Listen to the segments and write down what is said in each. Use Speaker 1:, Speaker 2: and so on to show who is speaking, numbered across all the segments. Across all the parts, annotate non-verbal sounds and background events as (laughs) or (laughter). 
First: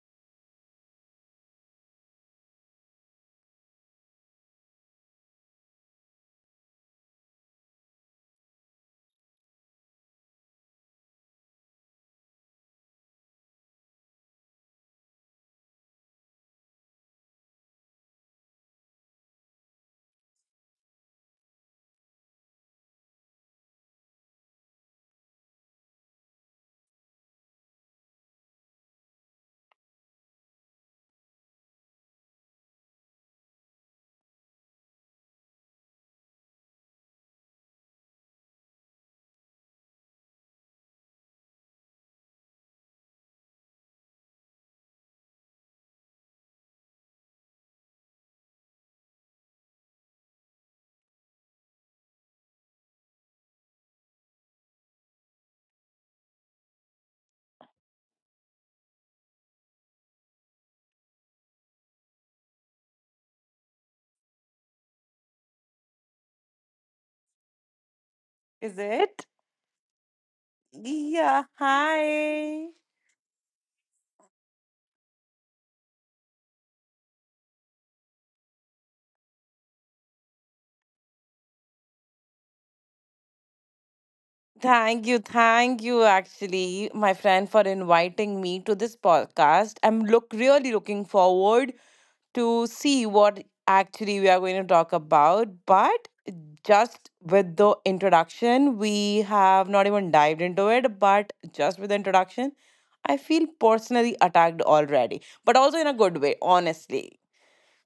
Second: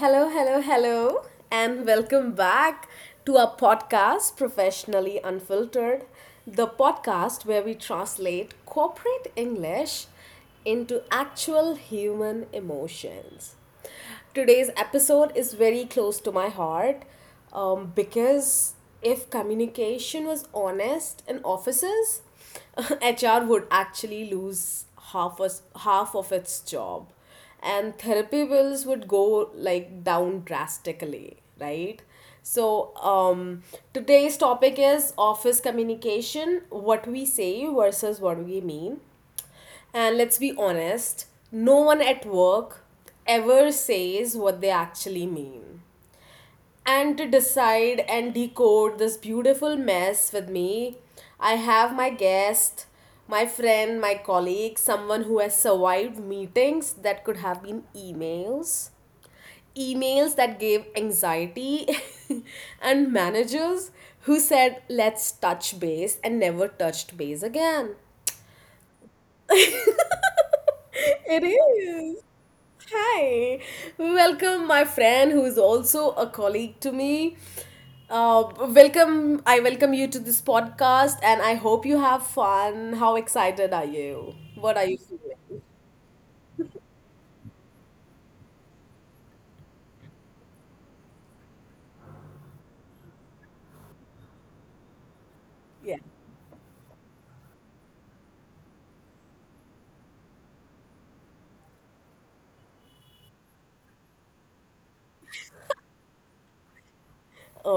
Speaker 1: Hello, hello, hello, and welcome back to our podcast, Professionally Unfiltered, the podcast where we translate corporate English into actual human emotions. Today's episode is very close to my heart, because if communication was honest in offices, (laughs) HR would actually lose half of its job, and therapy bills would go like down drastically, right? So today's topic is office communication, what we say versus what we mean. And let's be honest, no one at work ever says what they actually mean. And to decide and decode this beautiful mess with me, I have my guest, my friend, my colleague, someone who has survived meetings that could have been emails, emails that gave anxiety, (laughs) and managers who said, let's touch base and never touched base again.
Speaker 2: Is it? Yeah,
Speaker 1: It is.
Speaker 2: hi.
Speaker 1: Hi, welcome my friend who is also a colleague to me. I welcome you to this podcast and I hope you have fun. How excited are you? What are you
Speaker 2: Thank you,
Speaker 1: feeling?
Speaker 2: actually, my friend, for inviting me to this podcast. I'm look really looking forward to see what actually we are going to talk about.
Speaker 1: Yeah.
Speaker 2: But just with the introduction, we have not even dived into it. But just with the introduction, I feel personally attacked already, but also in a good way, honestly.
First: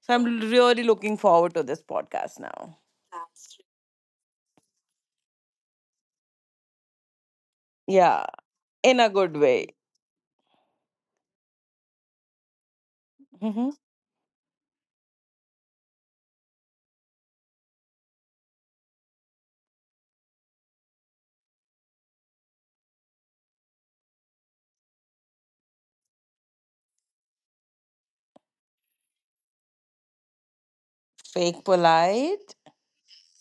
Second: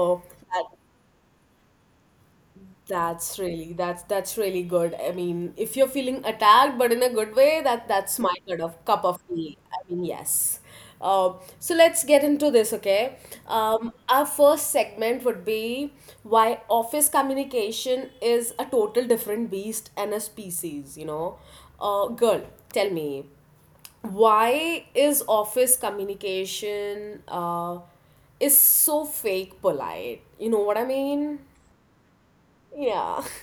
Speaker 2: So I'm really looking forward to this podcast now.
Speaker 1: that's really, that's really good. I mean, if you're feeling attacked but in a good way, that's
Speaker 2: Yeah,
Speaker 1: my kind of
Speaker 2: in
Speaker 1: cup
Speaker 2: a
Speaker 1: of
Speaker 2: good
Speaker 1: tea.
Speaker 2: way.
Speaker 1: I mean, yes. So let's get into this, okay?
Speaker 2: Mhm.
Speaker 1: Our first segment would be why office communication is a total different beast and a species, you know. Girl, tell me, why is office communication is so fake polite? You know what I mean?
Speaker 2: Fake polite
Speaker 1: Yeah. (laughs)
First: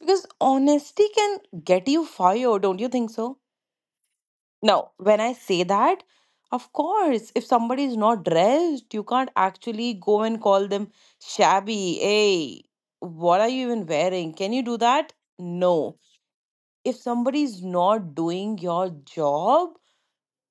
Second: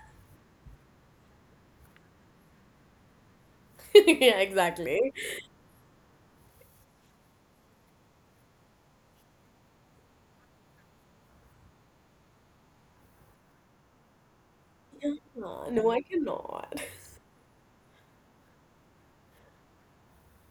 Speaker 2: because honesty can get you fired, don't you think so?
Speaker 1: (laughs) Yeah,
Speaker 2: Now,
Speaker 1: exactly.
Speaker 2: when I
Speaker 1: Yeah.
Speaker 2: say that, of course, if somebody is not dressed, you can't actually go and call them shabby. Hey, what are you even wearing? Can you do that?
Speaker 1: Yeah, no,
Speaker 2: No.
Speaker 1: I cannot.
Speaker 2: If somebody is not doing your job,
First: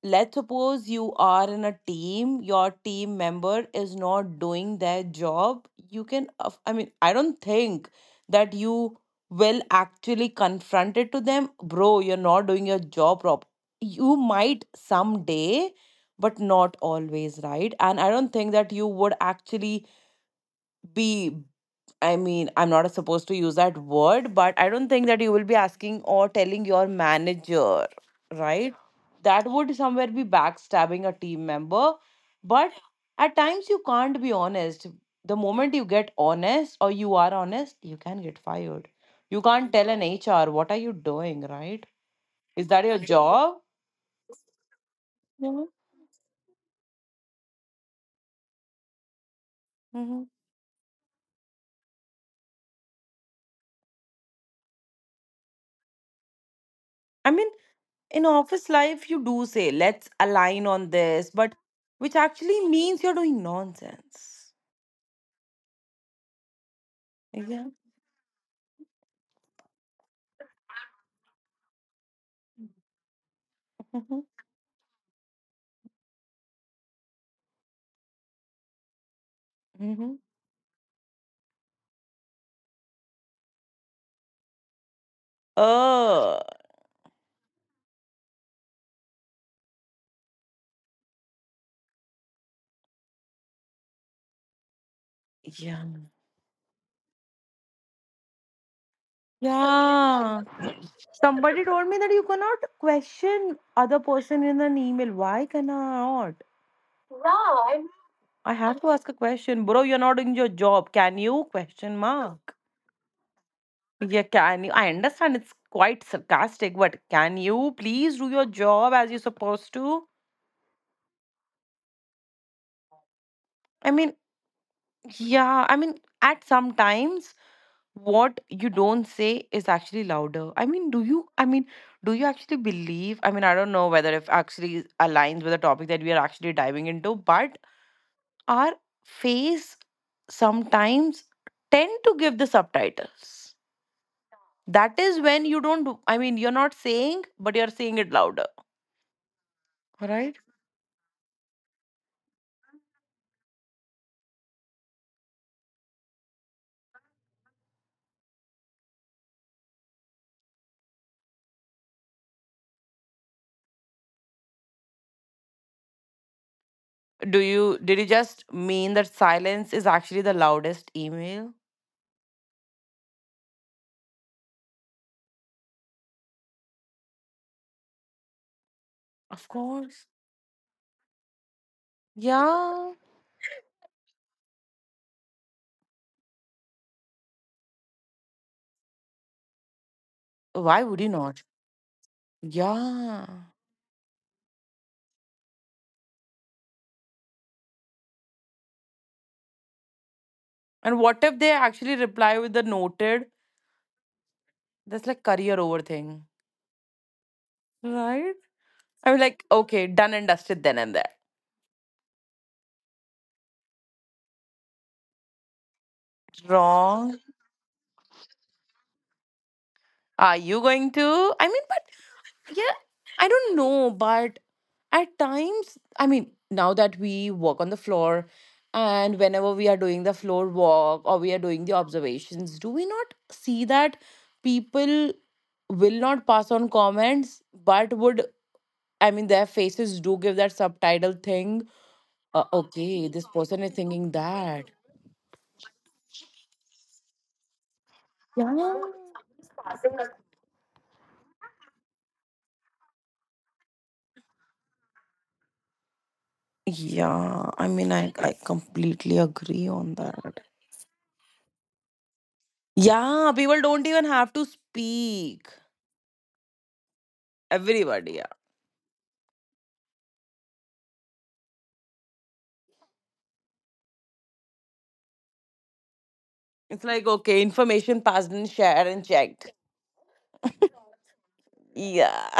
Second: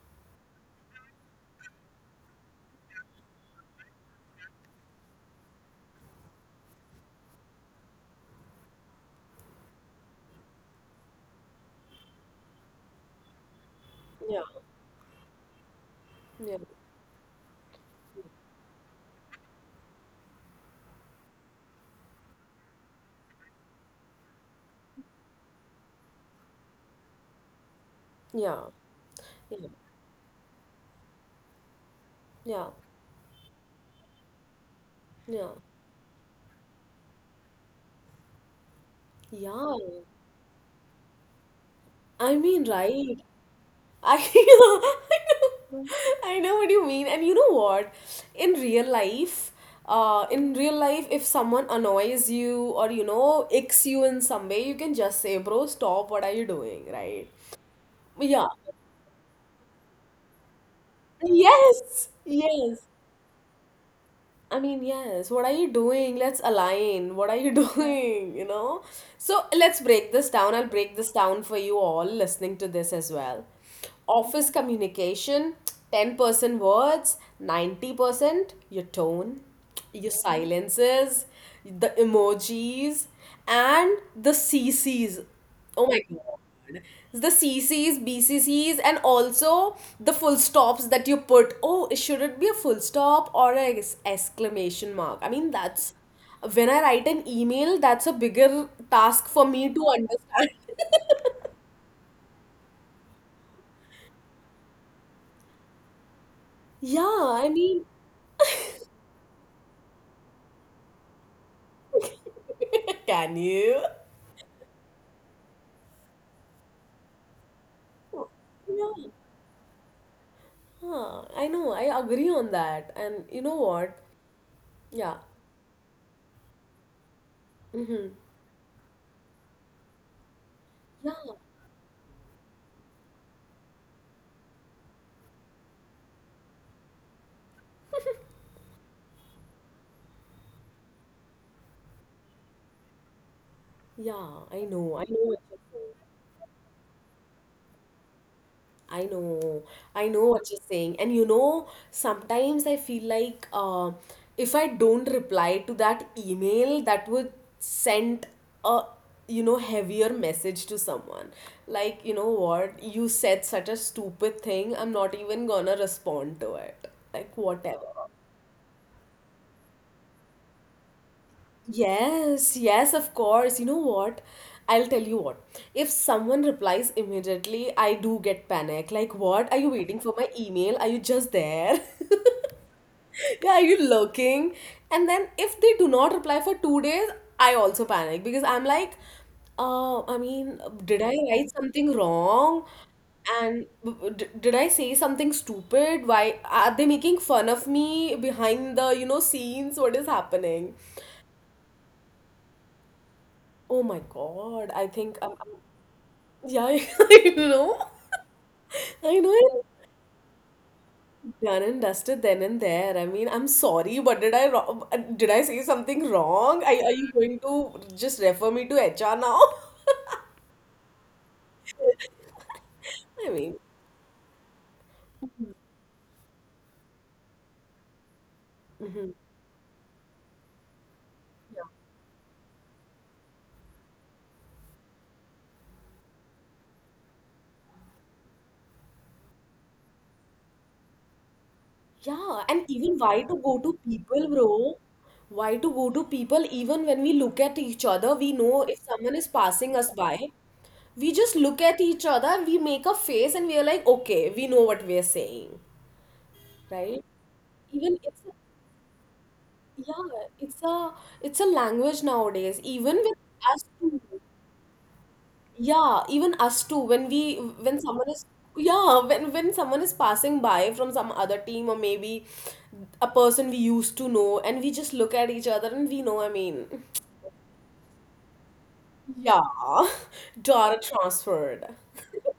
Speaker 2: let's suppose you are in a team, your team member is not doing their job, you can I don't think that you will actually confront it to them, bro, you're not doing your job prop, you
Speaker 1: Yeah.
Speaker 2: might someday, but
Speaker 1: Yeah,
Speaker 2: not always, right? And I don't think that you would actually be, I mean, I'm not supposed to use that word, but I don't think that you will be asking or telling your manager,
Speaker 1: yeah,
Speaker 2: right? That
Speaker 1: yeah,
Speaker 2: would somewhere be backstabbing a team member.
Speaker 1: yeah,
Speaker 2: But at times you can't be honest. The
Speaker 1: yeah,
Speaker 2: moment you get honest or you are honest, you can get fired. You can't
Speaker 1: yeah.
Speaker 2: tell an HR, what are you doing, right?
Speaker 1: I
Speaker 2: Is
Speaker 1: mean,
Speaker 2: that your
Speaker 1: right.
Speaker 2: job?
Speaker 1: I,
Speaker 2: Yeah.
Speaker 1: (laughs) yeah. I know what you mean. And you know what? In real life,
Speaker 2: Mhm.
Speaker 1: in real life, if someone annoys you or, you know, icks you in some way, you can just say, bro, stop, what are you doing,
Speaker 2: I
Speaker 1: right?
Speaker 2: mean, in
Speaker 1: Yeah.
Speaker 2: office life, you do say, let's align on this, but
Speaker 1: Yes,
Speaker 2: which actually
Speaker 1: yes.
Speaker 2: means you're doing nonsense.
Speaker 1: I mean, yes, what are you doing? Let's align. What are you (laughs)
Speaker 2: Yeah.
Speaker 1: doing? You know? So let's break this down. I'll break this down for you all listening to this as well.
Speaker 2: Mhm.
Speaker 1: Office communication, 10% words, 90% your tone, your
Speaker 2: Mhm.
Speaker 1: silences, the emojis, and the CCs. Oh my
Speaker 2: Oh,
Speaker 1: God, the CCs, BCCs, and also the full stops that you put. Oh, should it be a full stop or an exclamation mark? I mean,
Speaker 2: yeah.
Speaker 1: that's when I write an email, that's a bigger task for me to
Speaker 2: Yeah.
Speaker 1: understand.
Speaker 2: Somebody told me that you cannot question other person in an email. Why cannot?
Speaker 1: (laughs) Yeah, I mean,
Speaker 2: I have to ask a question. Bro, you're not doing your job. Can you? Question mark.
Speaker 1: (laughs) can you?
Speaker 2: Yeah, can you? I understand it's quite sarcastic, but can you please do your job as
Speaker 1: Yeah,
Speaker 2: you're supposed to?
Speaker 1: huh, I know, I agree on that. And you know
Speaker 2: I
Speaker 1: what?
Speaker 2: mean,
Speaker 1: Yeah.
Speaker 2: yeah, I mean, at some times,
Speaker 1: Mm-hmm.
Speaker 2: what you don't say is actually louder. I mean, do
Speaker 1: Yeah,
Speaker 2: you? I mean, do you actually believe? I mean, I don't know whether if actually aligns with the topic that we are actually diving into, but our face sometimes tend to give the subtitles.
Speaker 1: yeah,
Speaker 2: That
Speaker 1: I
Speaker 2: is
Speaker 1: know what
Speaker 2: when you
Speaker 1: you're saying.
Speaker 2: don't. I mean, you're not saying, but you're saying it louder.
Speaker 1: I know, I know
Speaker 2: Right?
Speaker 1: what you're saying. And you know, sometimes I feel like, if I don't reply to that email, that would send a, you know, heavier message to someone. Like, you know what, you said such a stupid thing, I'm not even gonna respond to it.
Speaker 2: Do
Speaker 1: Like,
Speaker 2: you?
Speaker 1: whatever.
Speaker 2: Did you just mean that silence is actually the loudest email?
Speaker 1: Yes, yes, of course. You know what? I'll tell you what. If someone replies immediately, I do get panic. Like,
Speaker 2: Of
Speaker 1: what? Are you
Speaker 2: course.
Speaker 1: waiting for my email? Are you just there? (laughs)
Speaker 2: Yeah.
Speaker 1: Yeah, are you looking? And then if they do not reply for 2 days, I also panic because I'm like, I mean,
Speaker 2: Why would you
Speaker 1: did I
Speaker 2: not?
Speaker 1: write something wrong?
Speaker 2: Yeah.
Speaker 1: And did I say something stupid? Why are they making fun of me behind the, you know, scenes? What is happening?
Speaker 2: And what if they actually reply with the noted?
Speaker 1: Oh my God, I
Speaker 2: That's like
Speaker 1: think
Speaker 2: career over thing,
Speaker 1: yeah, (laughs) I know.
Speaker 2: right? I'm
Speaker 1: I know
Speaker 2: like,
Speaker 1: it.
Speaker 2: okay, done and dusted then and there.
Speaker 1: Done and dusted then and there. I mean, I'm sorry, but did I say something wrong? Are you
Speaker 2: Wrong.
Speaker 1: going to just refer me to HR now?
Speaker 2: Are you going to? I mean, but yeah,
Speaker 1: (laughs)
Speaker 2: I
Speaker 1: I
Speaker 2: don't
Speaker 1: mean,
Speaker 2: know, but at times, I mean, now that we work on the floor and whenever we are doing the floor walk or we are doing the observations, do we not see that people will not pass on comments but would, I mean, their faces do give that subtitle thing.
Speaker 1: yeah, and even
Speaker 2: Okay,
Speaker 1: why
Speaker 2: this
Speaker 1: to go
Speaker 2: person is
Speaker 1: to
Speaker 2: thinking
Speaker 1: people,
Speaker 2: that.
Speaker 1: bro? Why to go to people, even when we look at each other, we know
Speaker 2: Yeah.
Speaker 1: if someone is passing us by, we just look at each other, we make a face and we are like, okay, we know what we are saying. Right?
Speaker 2: Yeah. I mean,
Speaker 1: Even
Speaker 2: I,
Speaker 1: it's
Speaker 2: I
Speaker 1: a,
Speaker 2: completely agree
Speaker 1: yeah,
Speaker 2: on that.
Speaker 1: it's a language nowadays. Even with
Speaker 2: Yeah, people
Speaker 1: us
Speaker 2: don't
Speaker 1: too,
Speaker 2: even have to speak.
Speaker 1: yeah, even us too. When someone
Speaker 2: Everybody,
Speaker 1: is,
Speaker 2: yeah.
Speaker 1: yeah, when someone is passing by from some other team, or maybe a person we used to know, and we just look at each other and we know. I mean,
Speaker 2: It's like, okay, information passed and shared and
Speaker 1: yeah,
Speaker 2: checked.
Speaker 1: (laughs) daughter transferred.
Speaker 2: Yeah.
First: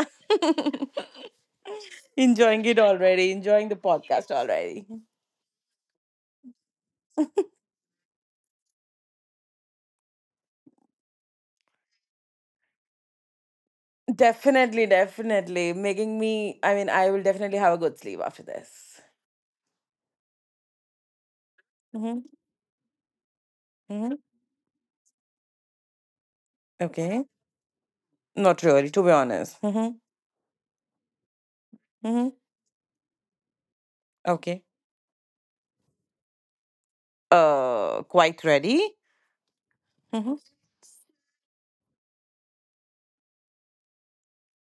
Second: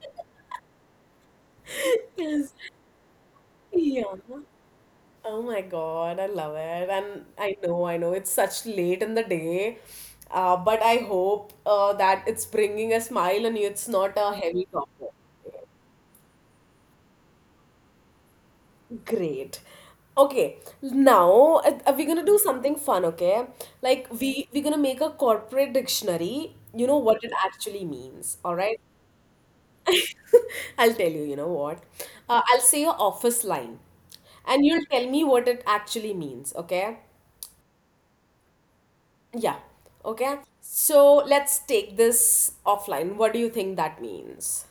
Speaker 1: (laughs)
Speaker 2: (laughs)
Speaker 1: Yes,
Speaker 2: enjoying it already, enjoying the
Speaker 1: yeah.
Speaker 2: podcast already.
Speaker 1: Oh my God, I love it. And I know it's such late in the day, but I hope that it's bringing a smile on you. It's not a heavy
Speaker 2: Definitely,
Speaker 1: topic.
Speaker 2: definitely. Making me, I mean, I will definitely have a good sleep after this.
Speaker 1: Great. Okay, now
Speaker 2: Mm-hmm.
Speaker 1: we're gonna do something fun, okay? Like
Speaker 2: Mm-hmm.
Speaker 1: we're gonna make a corporate dictionary. You know what
Speaker 2: Okay.
Speaker 1: it actually means, all
Speaker 2: Not
Speaker 1: right?
Speaker 2: really, to be honest. Mm-hmm.
Speaker 1: (laughs) I'll tell you, you know what?
Speaker 2: Mm-hmm.
Speaker 1: I'll say a office line,
Speaker 2: Okay.
Speaker 1: and you'll tell me what it actually means, okay?
Speaker 2: Quite ready.
Speaker 1: Yeah.
Speaker 2: Mhm.
Speaker 1: Okay. So let's take this offline. What do you think that means?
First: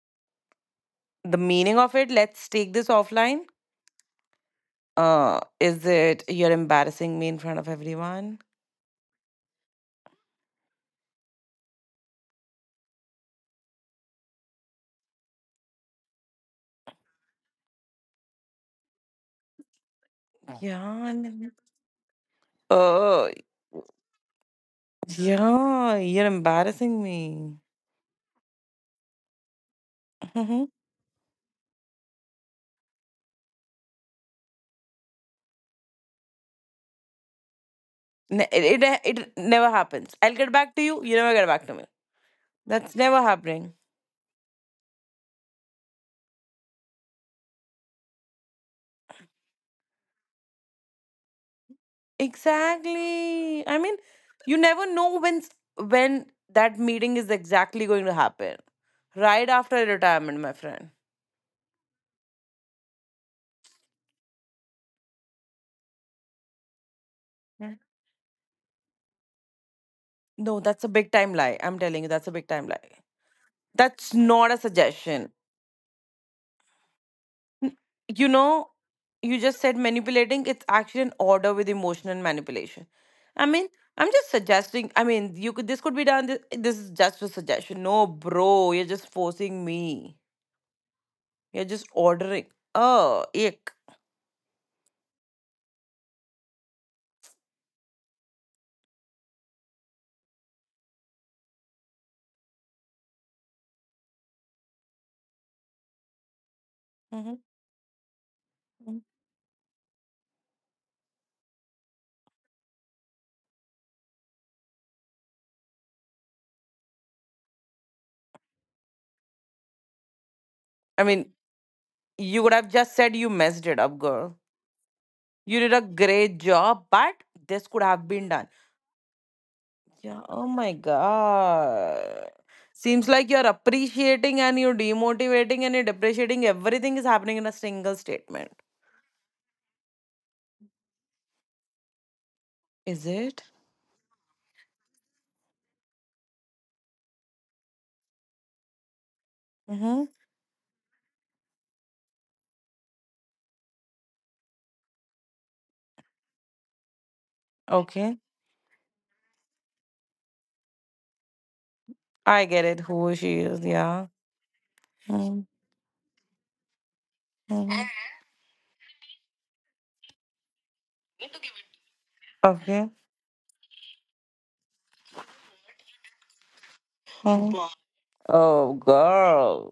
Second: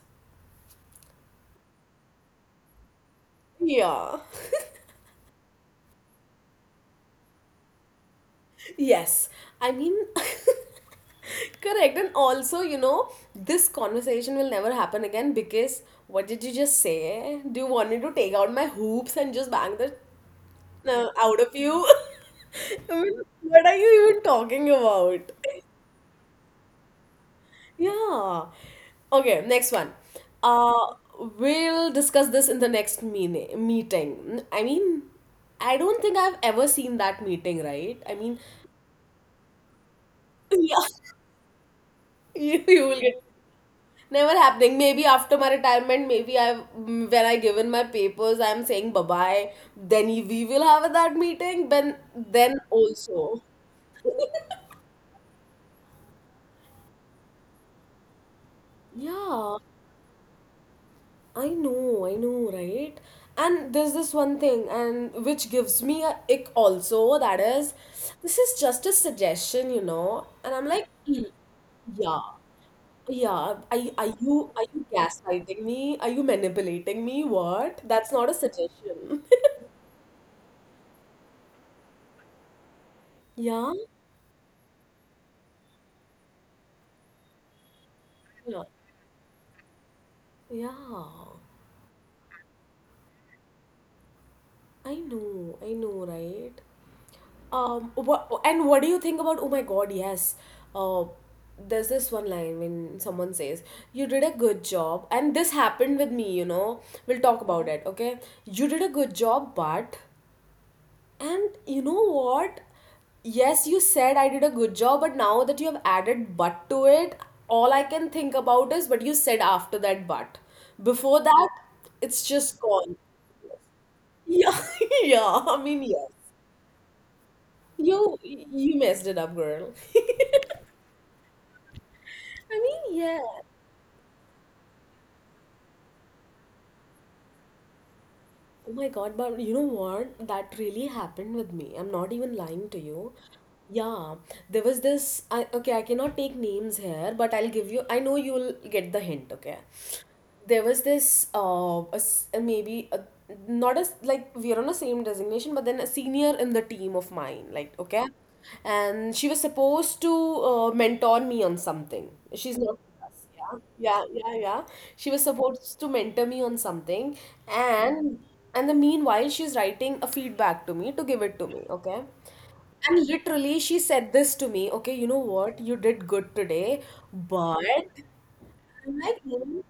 Speaker 2: The meaning of it, let's take this offline.
Speaker 1: Yeah. (laughs)
Speaker 2: Is it you're embarrassing me in front of everyone?
Speaker 1: Yes. I mean, (laughs) correct. And also, you know, this conversation will never happen again because what did you just say? Do you want me to take out my hoops and just bang the
Speaker 2: Yeah.
Speaker 1: out
Speaker 2: I'm—
Speaker 1: of you? (laughs) I mean,
Speaker 2: Uh,
Speaker 1: what are you even talking about?
Speaker 2: yeah, you're embarrassing me.
Speaker 1: Yeah. Okay, next one.
Speaker 2: Mhm.
Speaker 1: Uh, we'll discuss this in the next meeting. I mean, I don't think I've ever seen that meeting, right? I mean,
Speaker 2: It, it never happens. I'll get back
Speaker 1: yeah,
Speaker 2: to you. You never get back to me.
Speaker 1: (laughs) you
Speaker 2: That's
Speaker 1: will
Speaker 2: never
Speaker 1: get
Speaker 2: happening.
Speaker 1: never happening. Maybe after my retirement, maybe when I give in my papers, I'm saying bye bye. Then we will have that meeting. Then also,
Speaker 2: Exactly. I mean, you never know when when that meeting is exactly going to happen. Right
Speaker 1: yeah.
Speaker 2: after retirement, my friend.
Speaker 1: I know, right? And there's this one thing, and which gives me a ick also. That is, this is just a suggestion, you know. And
Speaker 2: No,
Speaker 1: I'm
Speaker 2: that's
Speaker 1: like,
Speaker 2: a big
Speaker 1: "Mm,
Speaker 2: time lie. I'm telling you,
Speaker 1: yeah,
Speaker 2: that's a big time lie.
Speaker 1: yeah.
Speaker 2: That's not a
Speaker 1: Are you
Speaker 2: suggestion.
Speaker 1: gaslighting me? Are you manipulating me?
Speaker 2: N-
Speaker 1: What? That's
Speaker 2: You
Speaker 1: not a
Speaker 2: know,
Speaker 1: suggestion. (laughs)
Speaker 2: you just said manipulating, it's actually an order with emotion and manipulation. I mean,
Speaker 1: Yeah,
Speaker 2: I'm just suggesting, I mean, you could, this could be done. This is just a suggestion. No,
Speaker 1: yeah,
Speaker 2: bro, you're just forcing me.
Speaker 1: yeah.
Speaker 2: You're just ordering. Oh, ick.
Speaker 1: I know, right? What, and what do you think about, oh my God, yes. Uh, there's this one line when someone says, you did a good job, and this happened with me, you know. We'll
Speaker 2: Mhm,
Speaker 1: talk about it, okay? You did a
Speaker 2: mhm.
Speaker 1: good job, but, and you know what? Yes, you said I did a good job, but now that you have added but to it, all I can think about is what you said after that but.
Speaker 2: I mean,
Speaker 1: Before that, it's
Speaker 2: you could
Speaker 1: just
Speaker 2: have just
Speaker 1: gone.
Speaker 2: said you messed it up,
Speaker 1: (laughs)
Speaker 2: girl.
Speaker 1: Yeah, yeah,
Speaker 2: You
Speaker 1: I
Speaker 2: did a
Speaker 1: mean, yes.
Speaker 2: great job, but this could have
Speaker 1: You
Speaker 2: been done.
Speaker 1: you messed it up, girl.
Speaker 2: Yeah. Oh my God.
Speaker 1: I mean,
Speaker 2: Seems
Speaker 1: yeah.
Speaker 2: like you're appreciating and you're demotivating and you're depreciating. Everything is happening in a single statement.
Speaker 1: Oh my God, but you know what? That really happened with me. I'm not even lying to
Speaker 2: Is
Speaker 1: you.
Speaker 2: it?
Speaker 1: Yeah, there was this. I, okay, I cannot take names here, but I'll give you. I know you'll get the hint, okay?
Speaker 2: Mm-hmm.
Speaker 1: There was this, a s- a maybe, a, not as like we're on the same designation, but then a senior in the team of mine, like, okay?
Speaker 2: Okay.
Speaker 1: And she was supposed to mentor me on something.
Speaker 2: I
Speaker 1: She's
Speaker 2: get it.
Speaker 1: not.
Speaker 2: Who she
Speaker 1: Yeah,
Speaker 2: is.
Speaker 1: yeah,
Speaker 2: Yeah.
Speaker 1: yeah, yeah. She was
Speaker 2: Mhm,
Speaker 1: supposed to mentor me on something,
Speaker 2: mhm.
Speaker 1: and the meanwhile, she's writing a feedback to me to give it to me, okay?
Speaker 2: Okay.
Speaker 1: And literally, she said this to me, okay, you know what? You did good today,
Speaker 2: Mhm.
Speaker 1: but
Speaker 2: Oh,
Speaker 1: I'm like, "Hmm?"
Speaker 2: girl.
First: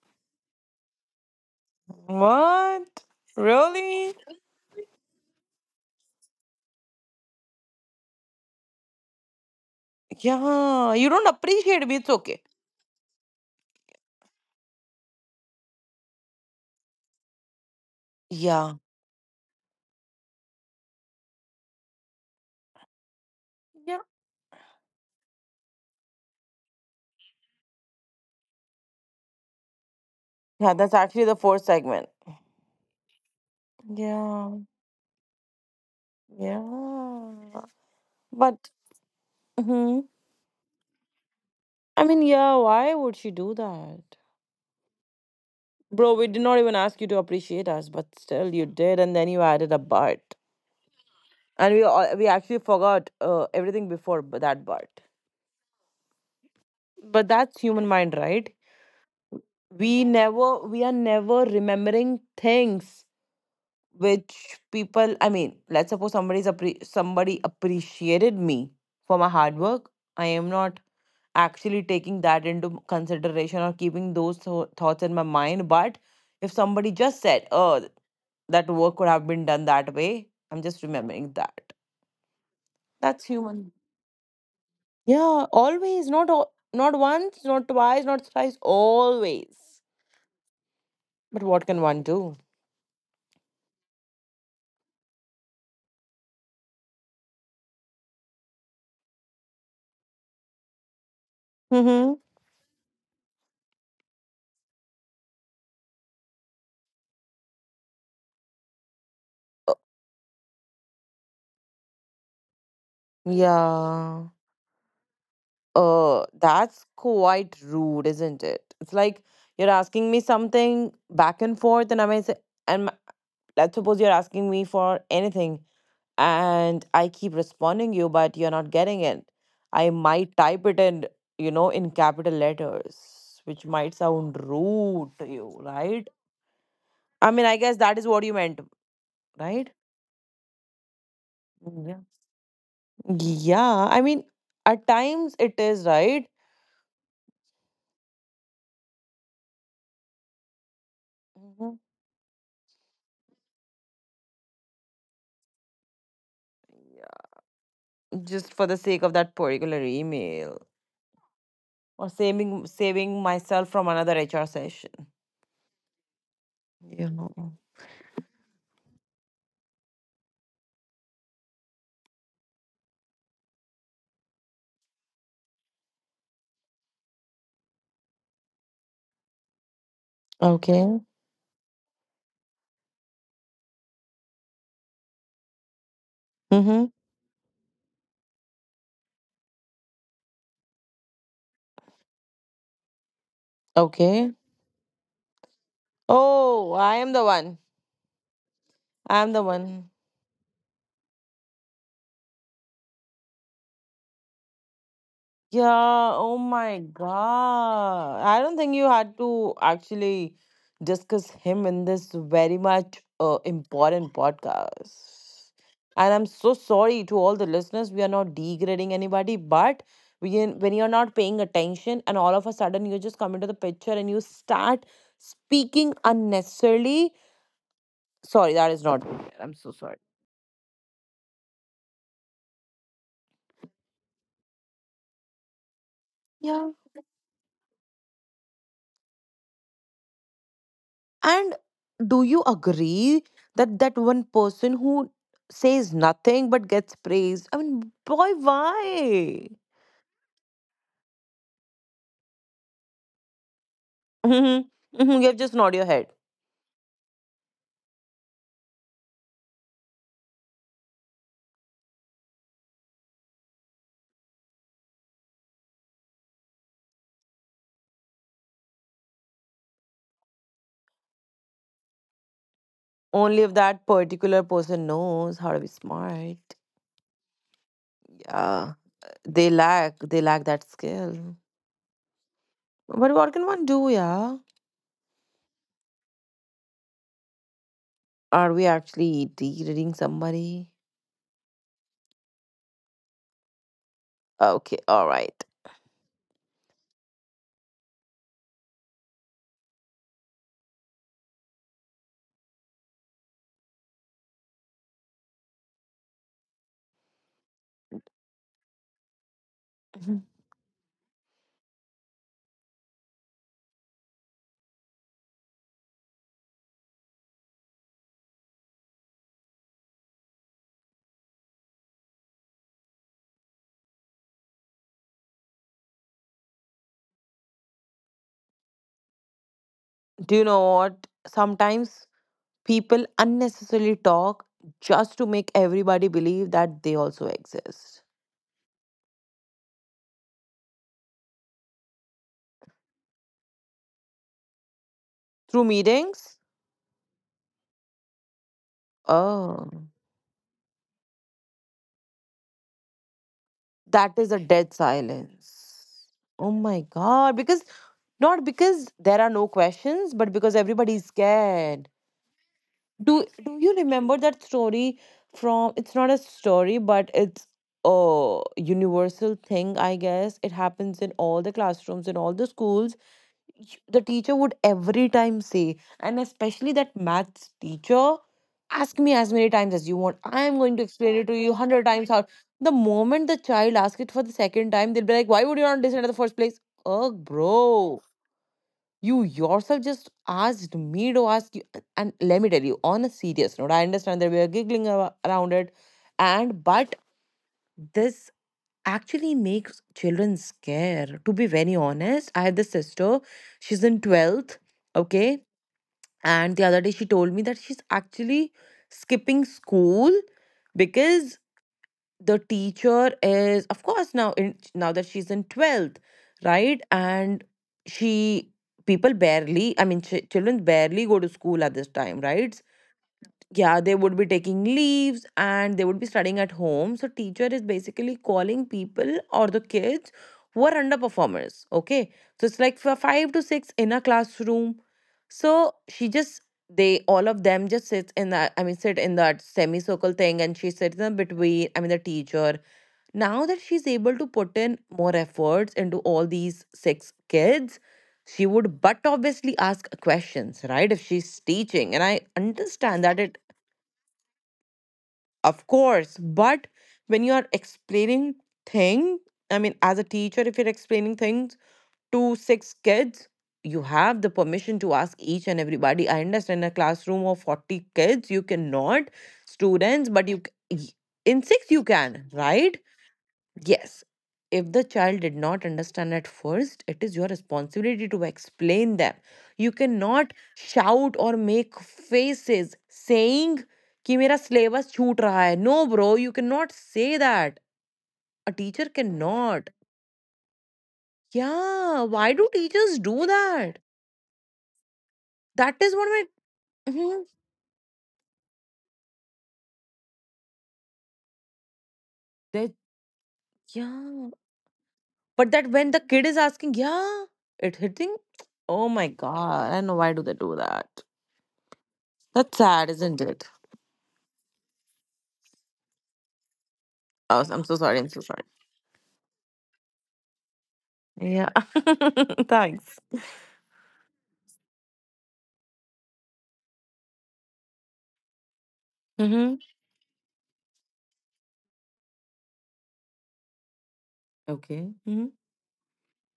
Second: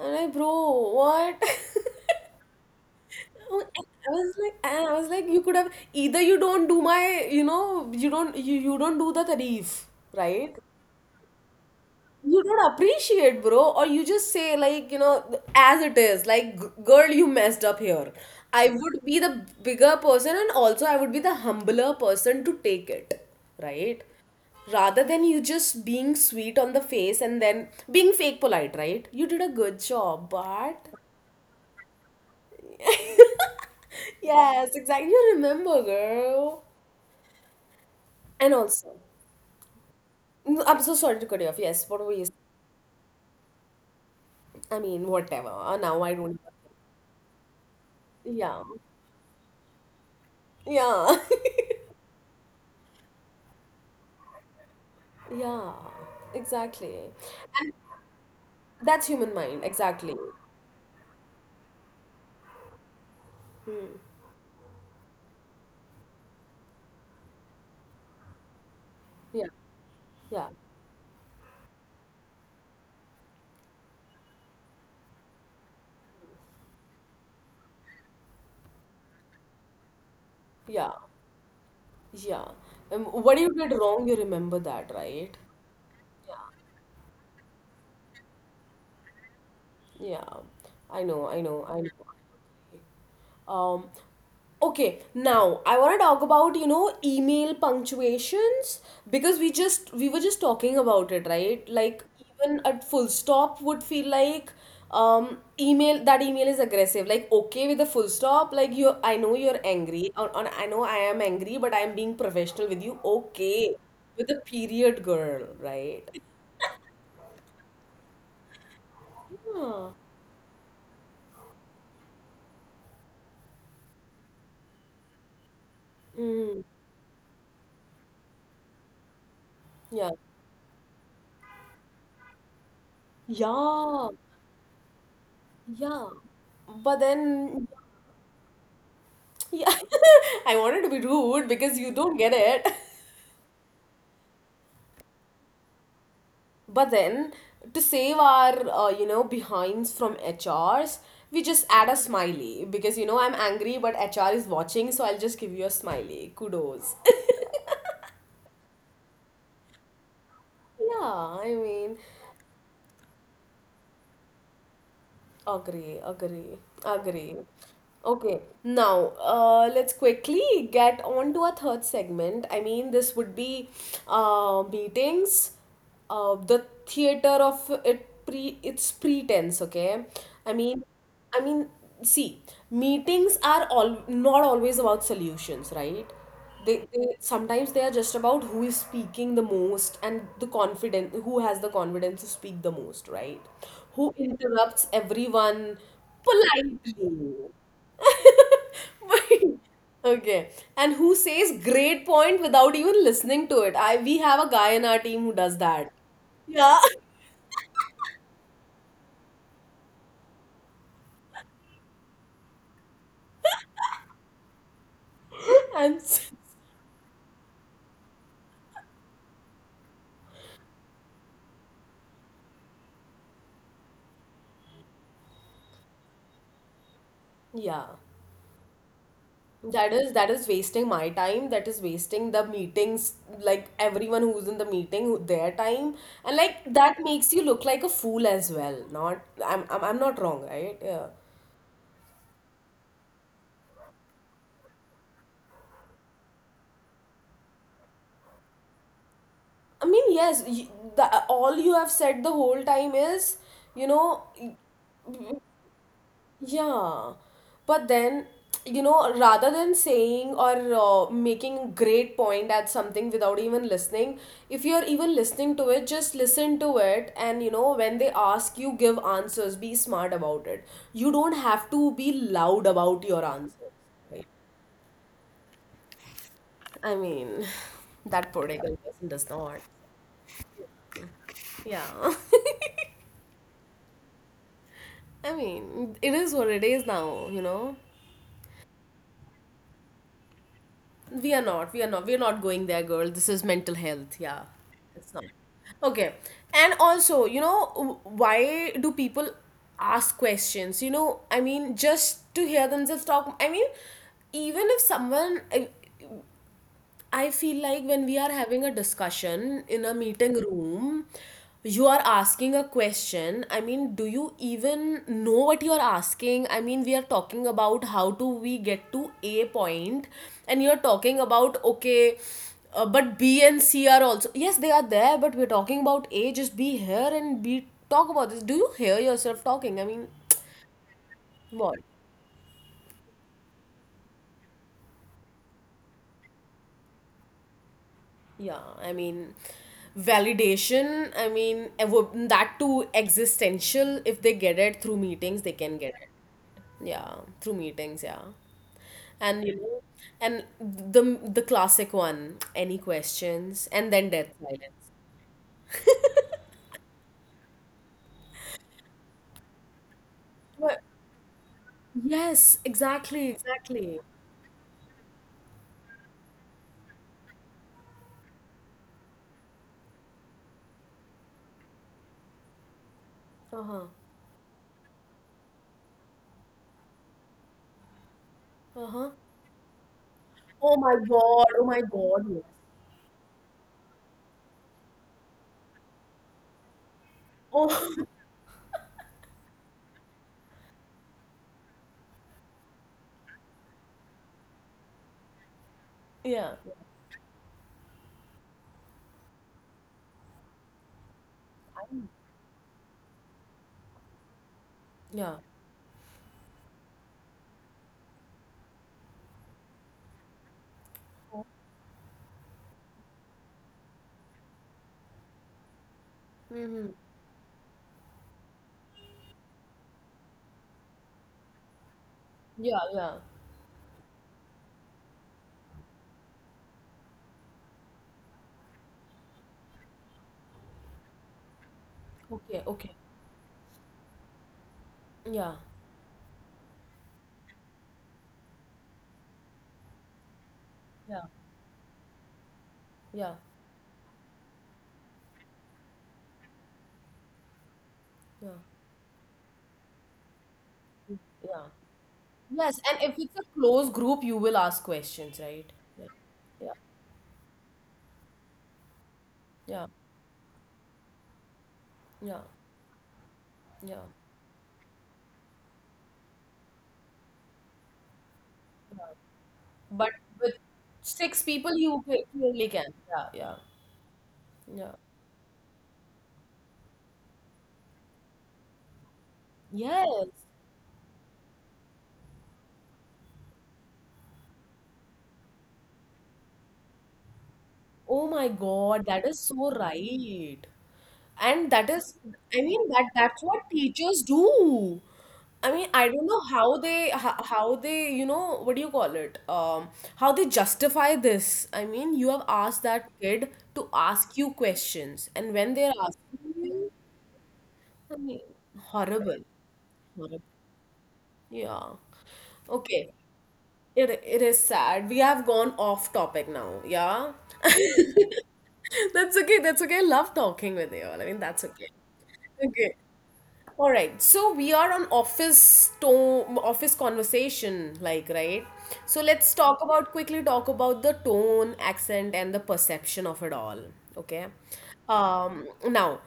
Speaker 1: I'm like, bro, what? (laughs)
Speaker 2: What?
Speaker 1: I
Speaker 2: Really?
Speaker 1: was like, and I was like, you could have either you don't do my, you know, you don't do the tarif, right?
Speaker 2: Yeah. You don't appreciate me. It's okay.
Speaker 1: You don't appreciate, bro, or you just say, like, you know, as it is, like, girl, you messed up here. I
Speaker 2: Yeah.
Speaker 1: would be the bigger person and also I would be the humbler person to take it,
Speaker 2: Yeah.
Speaker 1: right? Rather than you just being sweet on the face and then being fake polite, right? You did a good job,
Speaker 2: Yeah.
Speaker 1: but.
Speaker 2: That's actually the fourth segment.
Speaker 1: (laughs)
Speaker 2: Yeah.
Speaker 1: Yes, exactly. You remember, girl.
Speaker 2: Yeah.
Speaker 1: And
Speaker 2: But.
Speaker 1: also, I'm so sorry to cut you off. Yes, what
Speaker 2: I
Speaker 1: were
Speaker 2: mean,
Speaker 1: you saying?
Speaker 2: yeah, why would she do that?
Speaker 1: I mean, whatever. Now I
Speaker 2: Bro, we
Speaker 1: don't.
Speaker 2: did not even ask you to appreciate us, but still
Speaker 1: Yeah.
Speaker 2: you did, and then you added a but.
Speaker 1: Yeah. (laughs)
Speaker 2: And we actually forgot everything before that but.
Speaker 1: Yeah, exactly.
Speaker 2: But that's
Speaker 1: And
Speaker 2: human mind, right?
Speaker 1: that's human mind,
Speaker 2: We
Speaker 1: exactly.
Speaker 2: never we are never remembering things which people, I mean, let's suppose somebody's somebody appreciated me for my
Speaker 1: Yeah,
Speaker 2: hard work. I am
Speaker 1: yeah,
Speaker 2: not actually taking that into consideration or keeping those thoughts in my mind, but if somebody just said, "Oh, that work could have been done that way." I'm just
Speaker 1: yeah,
Speaker 2: remembering that.
Speaker 1: yeah.
Speaker 2: That's
Speaker 1: What you
Speaker 2: human.
Speaker 1: did wrong, you remember that, right?
Speaker 2: Yeah, always,
Speaker 1: Yeah,
Speaker 2: not once, not twice, not thrice, always.
Speaker 1: yeah. I know,
Speaker 2: But
Speaker 1: I
Speaker 2: what
Speaker 1: know,
Speaker 2: can
Speaker 1: I know.
Speaker 2: one do?
Speaker 1: Um, okay, now I want to talk about, you know, email punctuations, because we were just talking about it, right? Like
Speaker 2: Mm-hmm.
Speaker 1: even a full stop would feel like email, that email is aggressive. Like okay with a full stop, like you I know you're angry, or I know I am angry, but I am being professional with you. Okay.
Speaker 2: Yeah.
Speaker 1: With a period girl, right?
Speaker 2: That's quite rude, isn't it? It's like you're
Speaker 1: Yeah.
Speaker 2: asking me something back and forth, and I may say, and let's suppose you're asking me for anything,
Speaker 1: Mm,
Speaker 2: and I keep responding you, but you're not getting it. I
Speaker 1: yeah.
Speaker 2: might type it in, you know, in capital letters, which might
Speaker 1: Yeah.
Speaker 2: sound rude to you, right?
Speaker 1: Yeah. But
Speaker 2: I mean, I
Speaker 1: then
Speaker 2: guess that is what you meant,
Speaker 1: yeah,
Speaker 2: right?
Speaker 1: (laughs) I wanted to be rude because you
Speaker 2: Yeah.
Speaker 1: don't get it. (laughs)
Speaker 2: Yeah. I mean, at times it is, right?
Speaker 1: But then, to save our, you know, behinds from HRs, we just
Speaker 2: Mhm.
Speaker 1: add a smiley because, you know, I'm angry, but HR is watching, so I'll just give you a smiley. Kudos.
Speaker 2: Yeah,
Speaker 1: (laughs)
Speaker 2: just for the sake of that particular email
Speaker 1: Yeah, I mean,
Speaker 2: or saving myself from another HR session.
Speaker 1: agree, agree,
Speaker 2: Yeah.
Speaker 1: agree. Okay, now let's quickly get on to our third segment. I mean, this would be meetings, the theater of it pre its pretense. Okay, I mean,
Speaker 2: Okay.
Speaker 1: I mean, see, meetings are all not always about solutions, right?
Speaker 2: Mm-hmm.
Speaker 1: They sometimes they are just about who is speaking the most and the confident who has the confidence to speak the most, right? Who
Speaker 2: Okay.
Speaker 1: interrupts everyone
Speaker 2: Oh, I am the
Speaker 1: politely.
Speaker 2: one. I am the
Speaker 1: (laughs)
Speaker 2: one.
Speaker 1: Okay, and who says great point without even listening to it. I we have a guy in our team who does that.
Speaker 2: Yeah, oh my
Speaker 1: Yeah.
Speaker 2: God. I don't think you had to actually discuss him in this very much important podcast.
Speaker 1: (laughs) And
Speaker 2: And I'm so sorry to all the listeners. We are not degrading anybody, but we can, when you're not paying attention and all of a sudden you just come into the picture and you start speaking unnecessarily.
Speaker 1: yeah,
Speaker 2: Sorry, that is not good. I'm so
Speaker 1: that
Speaker 2: sorry.
Speaker 1: is, that is wasting my time. That is wasting the meetings, like everyone who's in the meeting, their time, and like that makes you look like a fool as well. Not I'm not wrong, right? Yeah,
Speaker 2: And do you agree that that one person who says nothing but gets praised? I mean, boy, why?
Speaker 1: I mean, yes, you, all you have said the whole time is, you know.
Speaker 2: Mhm, mhm, you have just nod your head.
Speaker 1: Yeah, but then, you know, rather than saying or making a great point at something without even listening, if you're even listening to it, just listen to it. And, you know, when they ask you, give answers, be smart about it. You don't have to be loud about your
Speaker 2: Only if
Speaker 1: answers,
Speaker 2: that
Speaker 1: right?
Speaker 2: particular person knows how to be smart.
Speaker 1: I mean, (laughs) (sighs) that
Speaker 2: Yeah,
Speaker 1: political person does not.
Speaker 2: they lack that skill.
Speaker 1: Yeah.
Speaker 2: But what can one do? Yeah,
Speaker 1: (laughs) I mean, it is what it is now, you know?
Speaker 2: are we actually degrading somebody?
Speaker 1: We are not. We are not. We are not going there, girl. This is mental health. Yeah,
Speaker 2: Okay, all
Speaker 1: it's not.
Speaker 2: right.
Speaker 1: Okay. And also, you know, why do people ask questions? You know, I mean, just to hear themselves talk. I mean, even if someone, I feel like when we are having a discussion in a
Speaker 2: Mhm.
Speaker 1: meeting room, you are asking a question. I mean, do you even know what you are asking? I mean, we are talking about how do we get to A point, and you're talking about, okay, but B and C are also, yes, they are there, but we're talking about A. Just be here and be talk about this. Do you hear yourself talking? I mean,
Speaker 2: Do you know what?
Speaker 1: what?
Speaker 2: Sometimes people unnecessarily talk just to make everybody believe that they also exist.
Speaker 1: Yeah, I mean, validation, I mean, that too existential. If they get it through meetings, they
Speaker 2: Through
Speaker 1: can get it.
Speaker 2: meetings?
Speaker 1: Yeah, through meetings, yeah. And you know,
Speaker 2: Oh,
Speaker 1: and the classic one, any questions, and
Speaker 2: that
Speaker 1: then
Speaker 2: is
Speaker 1: dead
Speaker 2: a dead
Speaker 1: silence.
Speaker 2: silence. Oh my God. Because not because there are no questions, but because
Speaker 1: But
Speaker 2: everybody's scared.
Speaker 1: yes, exactly,
Speaker 2: Do you
Speaker 1: exactly.
Speaker 2: remember that story from? It's not a story, but it's a universal thing, I guess. It happens in all the classrooms, in all the schools,
Speaker 1: Uh-huh.
Speaker 2: the teacher would every time say, and especially that maths teacher, ask me
Speaker 1: Uh-huh.
Speaker 2: as many times as you want, I am going to
Speaker 1: Oh my
Speaker 2: explain it to you
Speaker 1: God, oh
Speaker 2: 100
Speaker 1: my
Speaker 2: times out.
Speaker 1: God, yes.
Speaker 2: The moment the child asks it for the second time, they'll be like, why would you not listen at the first place? Oh bro,
Speaker 1: Oh,
Speaker 2: you yourself just asked me to ask you. And let me tell you on a serious note, I understand that we are giggling around it, and
Speaker 1: (laughs) yeah,
Speaker 2: but this actually makes children scared. To be very honest, I had this sister, she's in 12th, okay?
Speaker 1: yeah.
Speaker 2: And the other day she told me that she's actually skipping school because the teacher is of course now in, now that she's in 12th, right?
Speaker 1: Mm-hmm.
Speaker 2: And she, people barely, I mean children barely go to school at this time, right?
Speaker 1: Yeah, yeah.
Speaker 2: Yeah, they would be taking leaves and they would be studying at home, so teacher is basically calling people or the kids who are underperformers, okay? So it's
Speaker 1: Okay,
Speaker 2: like for
Speaker 1: okay.
Speaker 2: five to six in a classroom,
Speaker 1: Yeah,
Speaker 2: so she just, they all of them just sits in that, I mean sit in that semicircle thing, and she sits in
Speaker 1: yeah,
Speaker 2: between, I mean the teacher,
Speaker 1: yeah,
Speaker 2: now that she's able to put in more efforts into all these six kids, she
Speaker 1: yeah,
Speaker 2: would but obviously ask questions, right? If she's
Speaker 1: yeah.
Speaker 2: teaching, and I
Speaker 1: Yes,
Speaker 2: understand
Speaker 1: and
Speaker 2: that
Speaker 1: if
Speaker 2: it,
Speaker 1: it's a close group, you will ask questions,
Speaker 2: of
Speaker 1: right? Like,
Speaker 2: course, but
Speaker 1: yeah,
Speaker 2: when you are explaining thing, I mean,
Speaker 1: yeah,
Speaker 2: as a teacher, if you're explaining things to
Speaker 1: yeah,
Speaker 2: six kids, you
Speaker 1: yeah.
Speaker 2: have the permission to ask each and everybody. I understand a classroom of 40 kids, you cannot, students,
Speaker 1: But
Speaker 2: but you
Speaker 1: with
Speaker 2: in
Speaker 1: six
Speaker 2: six you
Speaker 1: people, you
Speaker 2: can, right?
Speaker 1: clearly can. Yeah, yeah,
Speaker 2: Yes. If the
Speaker 1: yeah.
Speaker 2: child did not understand at first, it is your responsibility to explain them. You cannot
Speaker 1: Yes.
Speaker 2: shout or make faces saying कि मेरा syllabus छूट रहा है. No, bro, you cannot say that.
Speaker 1: Oh
Speaker 2: A
Speaker 1: my
Speaker 2: teacher
Speaker 1: God, that is
Speaker 2: cannot.
Speaker 1: so right. And
Speaker 2: Yeah,
Speaker 1: that is,
Speaker 2: why do teachers
Speaker 1: that
Speaker 2: do
Speaker 1: that's
Speaker 2: that?
Speaker 1: what teachers do.
Speaker 2: That
Speaker 1: I
Speaker 2: is what
Speaker 1: mean, I
Speaker 2: my.
Speaker 1: don't know how
Speaker 2: Mhm.
Speaker 1: they how they, you know, what do you call it? How they justify this. I mean, you have
Speaker 2: That
Speaker 1: asked that kid to
Speaker 2: yeah.
Speaker 1: ask you questions,
Speaker 2: But that
Speaker 1: and
Speaker 2: when
Speaker 1: when
Speaker 2: the
Speaker 1: they're
Speaker 2: kid is asking,
Speaker 1: asking you,
Speaker 2: yeah, it hitting.
Speaker 1: I mean,
Speaker 2: Oh my
Speaker 1: horrible.
Speaker 2: god, I know why do they do
Speaker 1: Horrible.
Speaker 2: that?
Speaker 1: Yeah.
Speaker 2: That's sad, isn't
Speaker 1: Okay.
Speaker 2: it?
Speaker 1: It is sad. We have gone off topic now.
Speaker 2: Oh,
Speaker 1: Yeah.
Speaker 2: I'm so sorry. I'm so sorry.
Speaker 1: That's okay. That's okay. I love talking with you all. I
Speaker 2: Yeah.
Speaker 1: mean, that's okay.
Speaker 2: (laughs) Thanks.
Speaker 1: Okay. All right. So we are on office tone, office conversation, like, right? So
Speaker 2: Mm-hmm.
Speaker 1: let's talk about quickly talk about the tone, accent, and the perception of it all. Okay.
Speaker 2: Okay. Mm-hmm.
Speaker 1: Now,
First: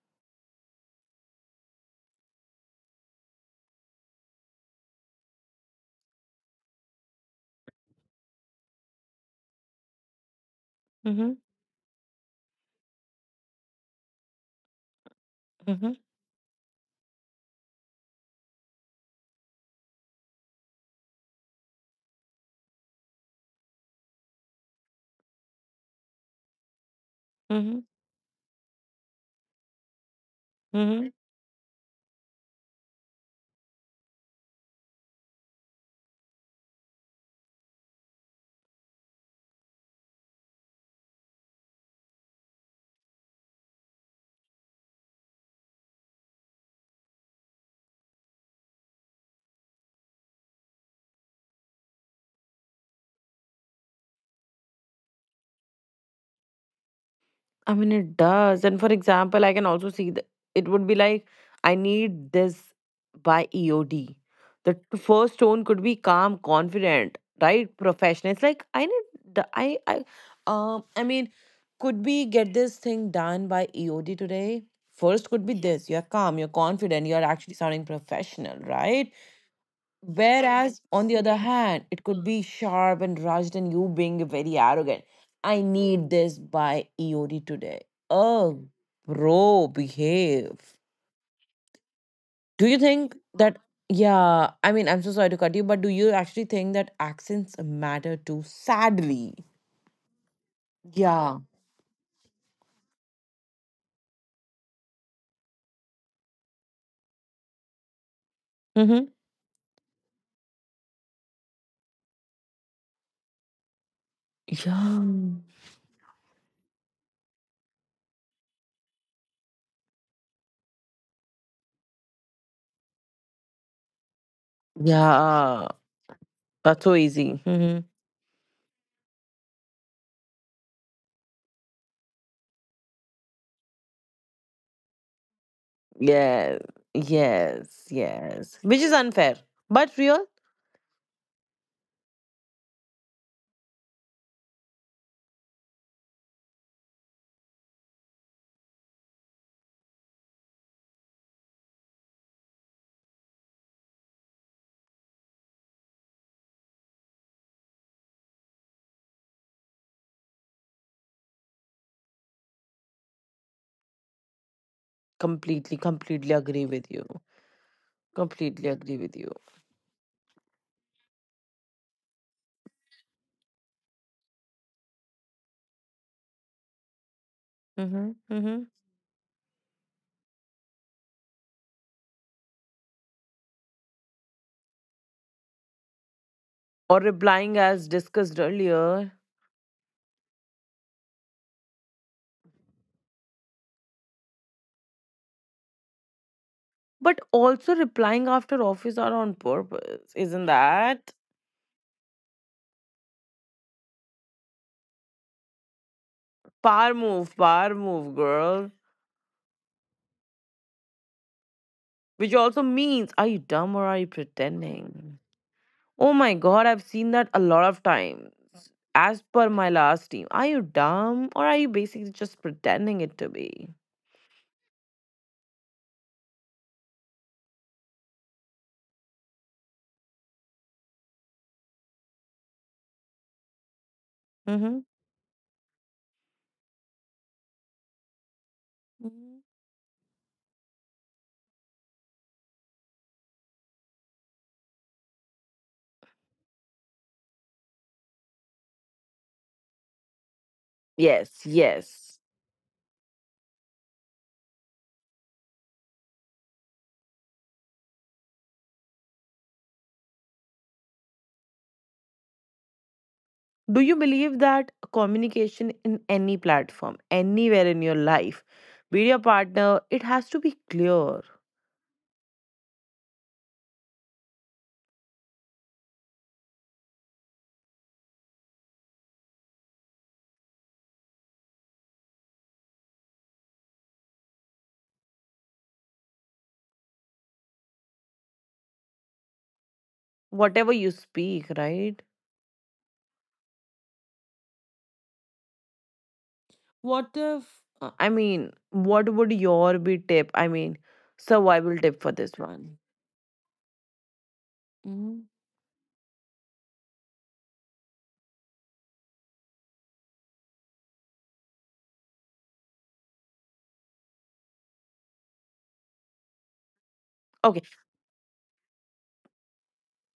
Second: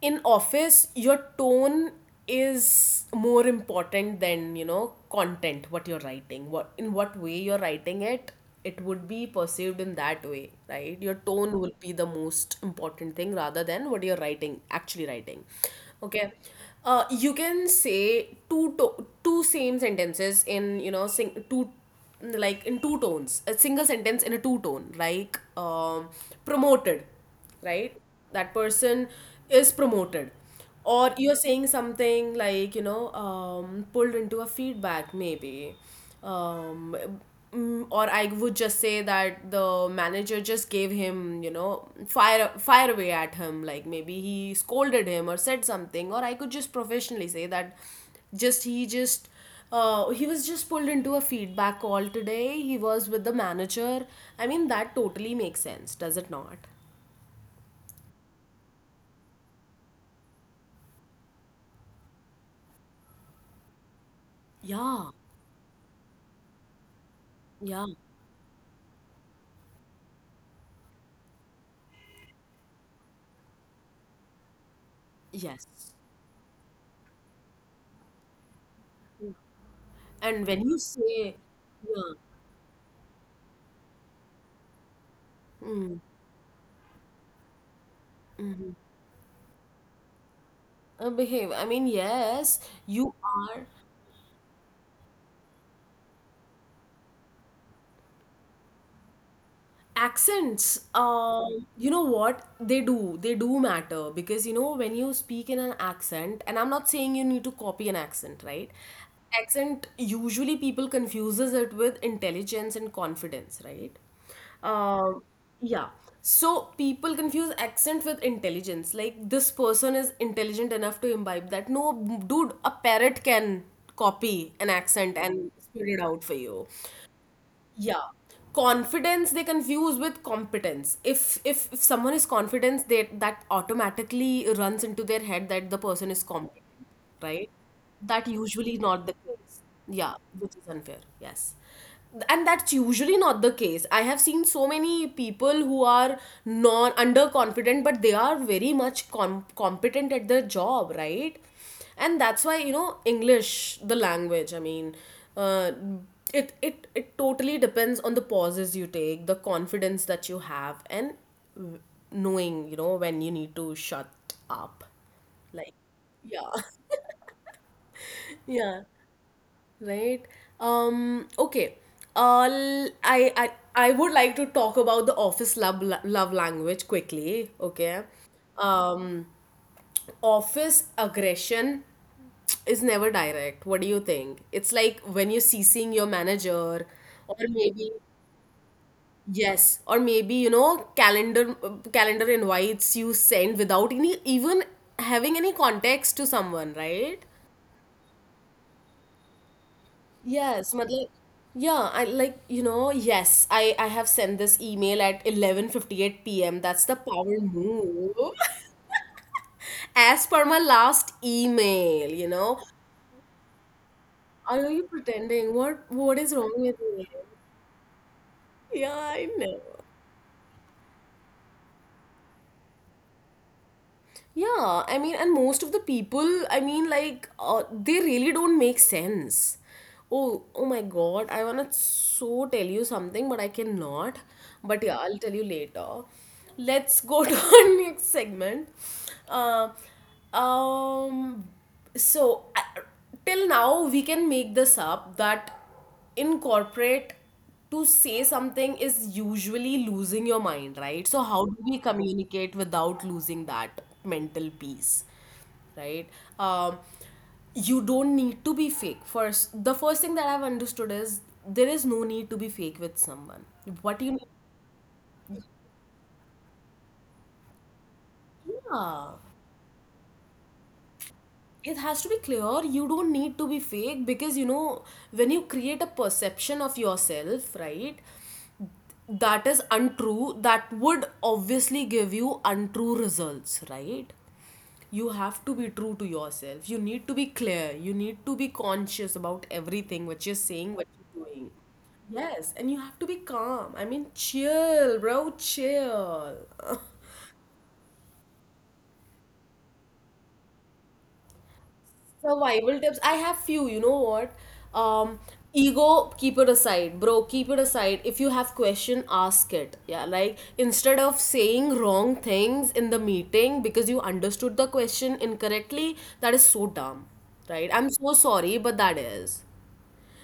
Speaker 1: in office, your tone is more important than, you know, content, what you're writing, what in what way you're writing it, it would be perceived in that way, right? Your
Speaker 2: Mm-hmm.
Speaker 1: tone will be the most important thing rather than what you're writing, actually writing.
Speaker 2: Mm-hmm.
Speaker 1: Okay, you can say two same sentences in, you know, two, like in two tones, a single sentence in a two tone. Like promoted,
Speaker 2: Mm-hmm.
Speaker 1: right? That person is promoted. Or
Speaker 2: Mm-hmm.
Speaker 1: you're saying something like, you know, pulled into a feedback. Maybe um, or I would just say that the manager just gave him, you know, fire away at him. Like maybe he scolded him or said something, or I could just professionally say that just he was just pulled into a feedback call today. He was with the manager. I mean, that totally makes sense, does it not?
Speaker 2: It does. And for example, I can also see that it would be like, I need this by EOD.
Speaker 1: Yeah,
Speaker 2: First tone could be calm, confident, right?
Speaker 1: yeah,
Speaker 2: Professional. It's like I need the um I mean, could we get this thing done by EOD today? First could be
Speaker 1: yes.
Speaker 2: this. You're calm, you're confident, you're actually sounding professional, right?
Speaker 1: And when you
Speaker 2: Whereas, on the
Speaker 1: say,
Speaker 2: other hand,
Speaker 1: yeah,
Speaker 2: it could be sharp and rushed, and you being very arrogant. I
Speaker 1: mm,
Speaker 2: need this by EOD today.
Speaker 1: mhm,
Speaker 2: Oh, bro, behave.
Speaker 1: behave, I mean, yes,
Speaker 2: Do you
Speaker 1: you
Speaker 2: think
Speaker 1: are.
Speaker 2: that? Yeah, I'm so sorry to cut you, but do you actually think that accents matter too? Sadly,
Speaker 1: Accents,
Speaker 2: yeah.
Speaker 1: you know what? They do. They do matter because, you know, when you speak in an accent, and I'm not saying you need to copy an accent, right?
Speaker 2: Mm-hmm.
Speaker 1: Accent, usually people confuses it with intelligence and confidence, right?
Speaker 2: Yeah.
Speaker 1: Um, yeah. So people confuse accent with intelligence. Like this person is intelligent enough to imbibe that. No, dude, a parrot can copy an accent and
Speaker 2: Yeah.
Speaker 1: spit it out for you.
Speaker 2: That's so easy. Mm-hmm.
Speaker 1: Yeah. Confidence, they confuse with competence. If someone is confident, they that automatically runs into their head that the person is competent,
Speaker 2: Yes.
Speaker 1: right?
Speaker 2: Yes.
Speaker 1: That
Speaker 2: Yes.
Speaker 1: usually
Speaker 2: Which is
Speaker 1: not the
Speaker 2: unfair,
Speaker 1: case.
Speaker 2: but
Speaker 1: Yeah,
Speaker 2: real.
Speaker 1: which is unfair. Yes. And that's usually not the case. I have seen so many people who are non underconfident, but they are very much competent at their job, right? And that's why, you know, English, the language, I mean, uh, it it totally depends on the pauses you take, the confidence that you have, and w- knowing, you know, when you need to shut up. Like,
Speaker 2: Completely, completely
Speaker 1: yeah.
Speaker 2: agree with you.
Speaker 1: (laughs)
Speaker 2: Completely
Speaker 1: Yeah,
Speaker 2: agree with you.
Speaker 1: right. Um, okay, uh, l- I, I I would like to talk about the office love language quickly. Okay.
Speaker 2: Mm-hmm. Mm-hmm.
Speaker 1: Um, office aggression is never direct. What do you think? It's like when you're CCing your manager,
Speaker 2: Or
Speaker 1: or
Speaker 2: replying
Speaker 1: maybe,
Speaker 2: as discussed earlier,
Speaker 1: yes, or maybe, you know, calendar invites you send without any even having any context to someone, right?
Speaker 2: but also replying after office are on purpose. Isn't
Speaker 1: Yes, matlab,
Speaker 2: that?
Speaker 1: yeah, I like, you know, yes, I have sent this email at 11:58 p.m. That's the power
Speaker 2: Power
Speaker 1: move.
Speaker 2: move,
Speaker 1: (laughs)
Speaker 2: girl.
Speaker 1: As per my last email, you
Speaker 2: Which
Speaker 1: know.
Speaker 2: also means, are you dumb or are you
Speaker 1: Are you
Speaker 2: pretending?
Speaker 1: pretending? What
Speaker 2: Oh
Speaker 1: is
Speaker 2: my
Speaker 1: wrong
Speaker 2: god,
Speaker 1: with
Speaker 2: I've
Speaker 1: you?
Speaker 2: seen that a lot of times.
Speaker 1: Yeah, I
Speaker 2: As per
Speaker 1: know.
Speaker 2: my last team, are you dumb or are you basically just pretending it to be?
Speaker 1: Yeah, I mean, and most of the people, I mean, like, they really don't make sense. Oh, oh my God, I wanna so tell you something, but I cannot. But
Speaker 2: Mm-hmm.
Speaker 1: yeah, I'll tell you later. Let's go (laughs) to our next segment. Uh, um, so, I till now, we can make this up that in corporate to say something is usually losing your mind, right? So, how
Speaker 2: Yes,
Speaker 1: do we
Speaker 2: yes.
Speaker 1: communicate without losing that mental peace, right? Um, you don't need to be fake. The first thing that I've understood is there is no need to be fake with someone.
Speaker 2: Do
Speaker 1: What
Speaker 2: you
Speaker 1: you need,
Speaker 2: believe that communication in any platform, anywhere in your life,
Speaker 1: yeah,
Speaker 2: with your partner, it has to be clear?
Speaker 1: it has to be clear. You don't need to be fake because, you know, when you create a perception of yourself, right? That is untrue. That would obviously give you untrue results, right? You have to be true to yourself. You need to be clear. You need to be conscious about everything, what you're saying,
Speaker 2: Whatever
Speaker 1: what
Speaker 2: you
Speaker 1: you're doing.
Speaker 2: speak, right?
Speaker 1: Yes, and you have to be calm. I mean, chill bro, chill.
Speaker 2: What if, what would your be tip? Survival tip for this
Speaker 1: Survival
Speaker 2: one.
Speaker 1: tips. I have few, you know what? Um,
Speaker 2: Mhm.
Speaker 1: ego, keep it aside, bro. Keep it aside. If you have question, ask it. Yeah, like instead of saying wrong things in the meeting because you understood the question incorrectly, that is so dumb, right?
Speaker 2: Okay,
Speaker 1: I'm so sorry, but that is.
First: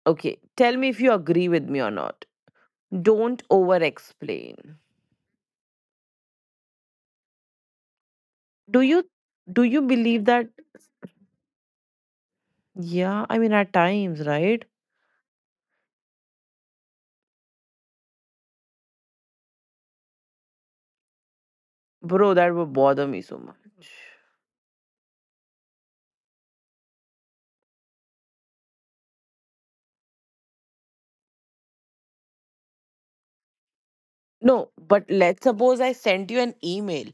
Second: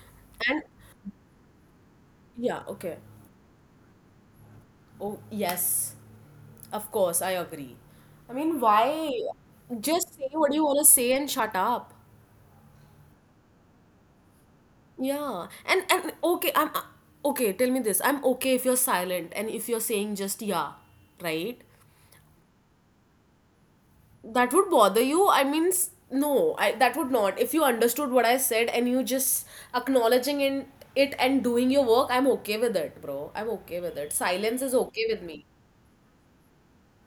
Speaker 2: okay.
Speaker 1: And
Speaker 2: Tell me if you agree with me or not.
Speaker 1: yeah, okay.
Speaker 2: Don't over explain.
Speaker 1: Oh, yes, of course, I agree. I mean,
Speaker 2: Do you
Speaker 1: why?
Speaker 2: do you
Speaker 1: Just
Speaker 2: believe
Speaker 1: say
Speaker 2: that?
Speaker 1: what you want to say and shut up.
Speaker 2: Yeah, at times, right?
Speaker 1: Yeah, and okay, I'm okay. Tell me this: I'm okay if you're silent and if you're saying just yeah, right?
Speaker 2: Bro, that would bother me so much.
Speaker 1: That would bother you. I mean, no, I, that would not. If you understood what I said and you just acknowledging in it and doing your work, I'm okay with it, bro. I'm okay with it. Silence
Speaker 2: No,
Speaker 1: is
Speaker 2: but
Speaker 1: okay with
Speaker 2: let's
Speaker 1: me.
Speaker 2: suppose I sent you an email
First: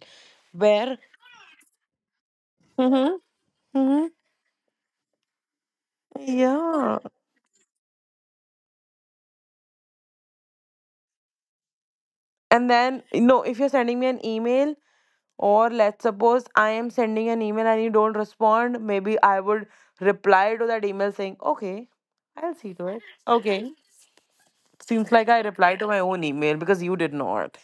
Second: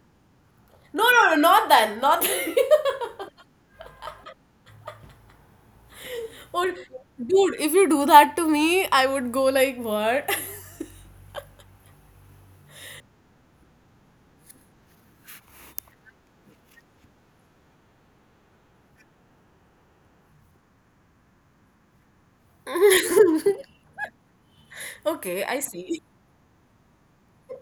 Speaker 2: where.
Speaker 1: No, no, no, not that, not that.
Speaker 2: Hmm. Hmm.
Speaker 1: (laughs) Or,
Speaker 2: Yeah.
Speaker 1: dude, if you do that to me, I would go like, what? (laughs)
Speaker 2: And then no, if you're sending me an email or let's suppose I am sending an email and you don't respond, maybe I would reply to that email saying, "Okay, I'll see to it." Okay. Seems like I
Speaker 1: Okay, I
Speaker 2: replied to my
Speaker 1: see.
Speaker 2: own email because you did not.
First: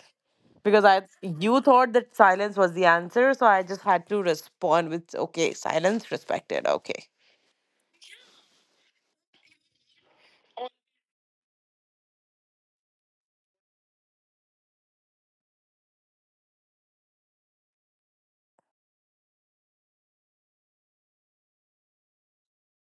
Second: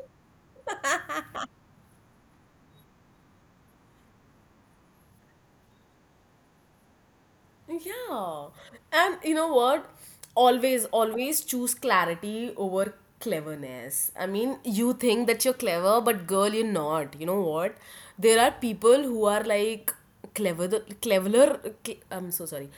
Speaker 2: Because I you thought that silence was the answer, so I just had to respond with, "Okay, silence respected." Okay.
Speaker 1: Yeah. And you know what? Always, always choose clarity over cleverness. I mean, you think that you're clever, but girl, you're not. You know what? There are people who are like clever, cleverer. I'm so sorry.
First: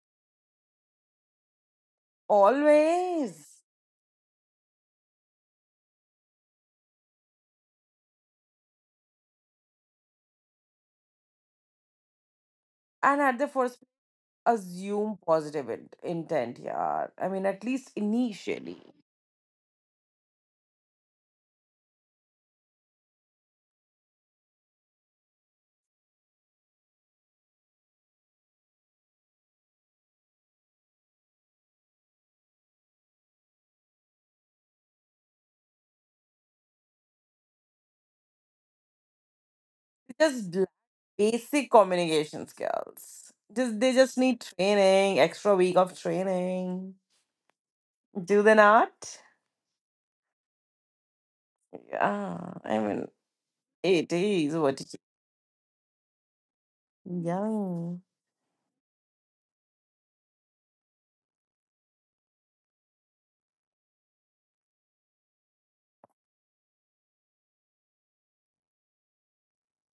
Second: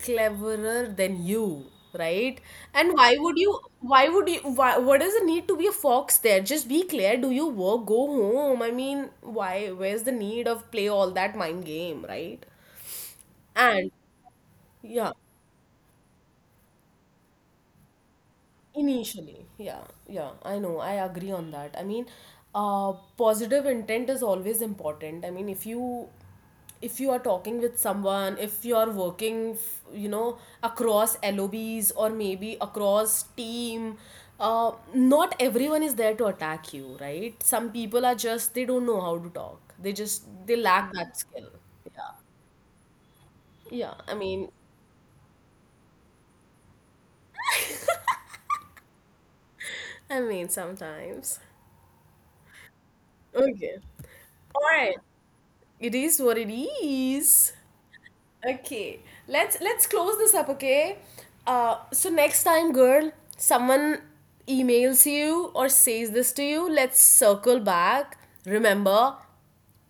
Speaker 1: Cleverer than you, right? And why would you?
Speaker 2: Always.
Speaker 1: Why would you? Why? What does the need to be a fox there? Just be clear. Do your work. Go home. I mean, why? Where's the need of play all that mind game, right?
Speaker 2: And at the first
Speaker 1: And yeah.
Speaker 2: assume positive intent, yeah, I mean at least initially,
Speaker 1: Initially, yeah, yeah, I know, I agree on that. I mean, positive intent is always important. I mean, if you are talking with someone, if you are working, you know, across LOBs or maybe across team, not everyone is there to attack you, right? Some people are just they don't know how to talk. They just they
Speaker 2: just
Speaker 1: lack that skill.
Speaker 2: basic
Speaker 1: Yeah,
Speaker 2: communication skills, just they
Speaker 1: yeah.
Speaker 2: just need training, extra week of training, do they not?
Speaker 1: I mean sometimes.
Speaker 2: Yeah, I mean
Speaker 1: Okay.
Speaker 2: it is
Speaker 1: All
Speaker 2: what it
Speaker 1: right.
Speaker 2: is.
Speaker 1: It is what it is.
Speaker 2: Young.
Speaker 1: Okay, let's close this up. Okay, so next time, girl, someone emails you or says this to you, let's circle back. Remember,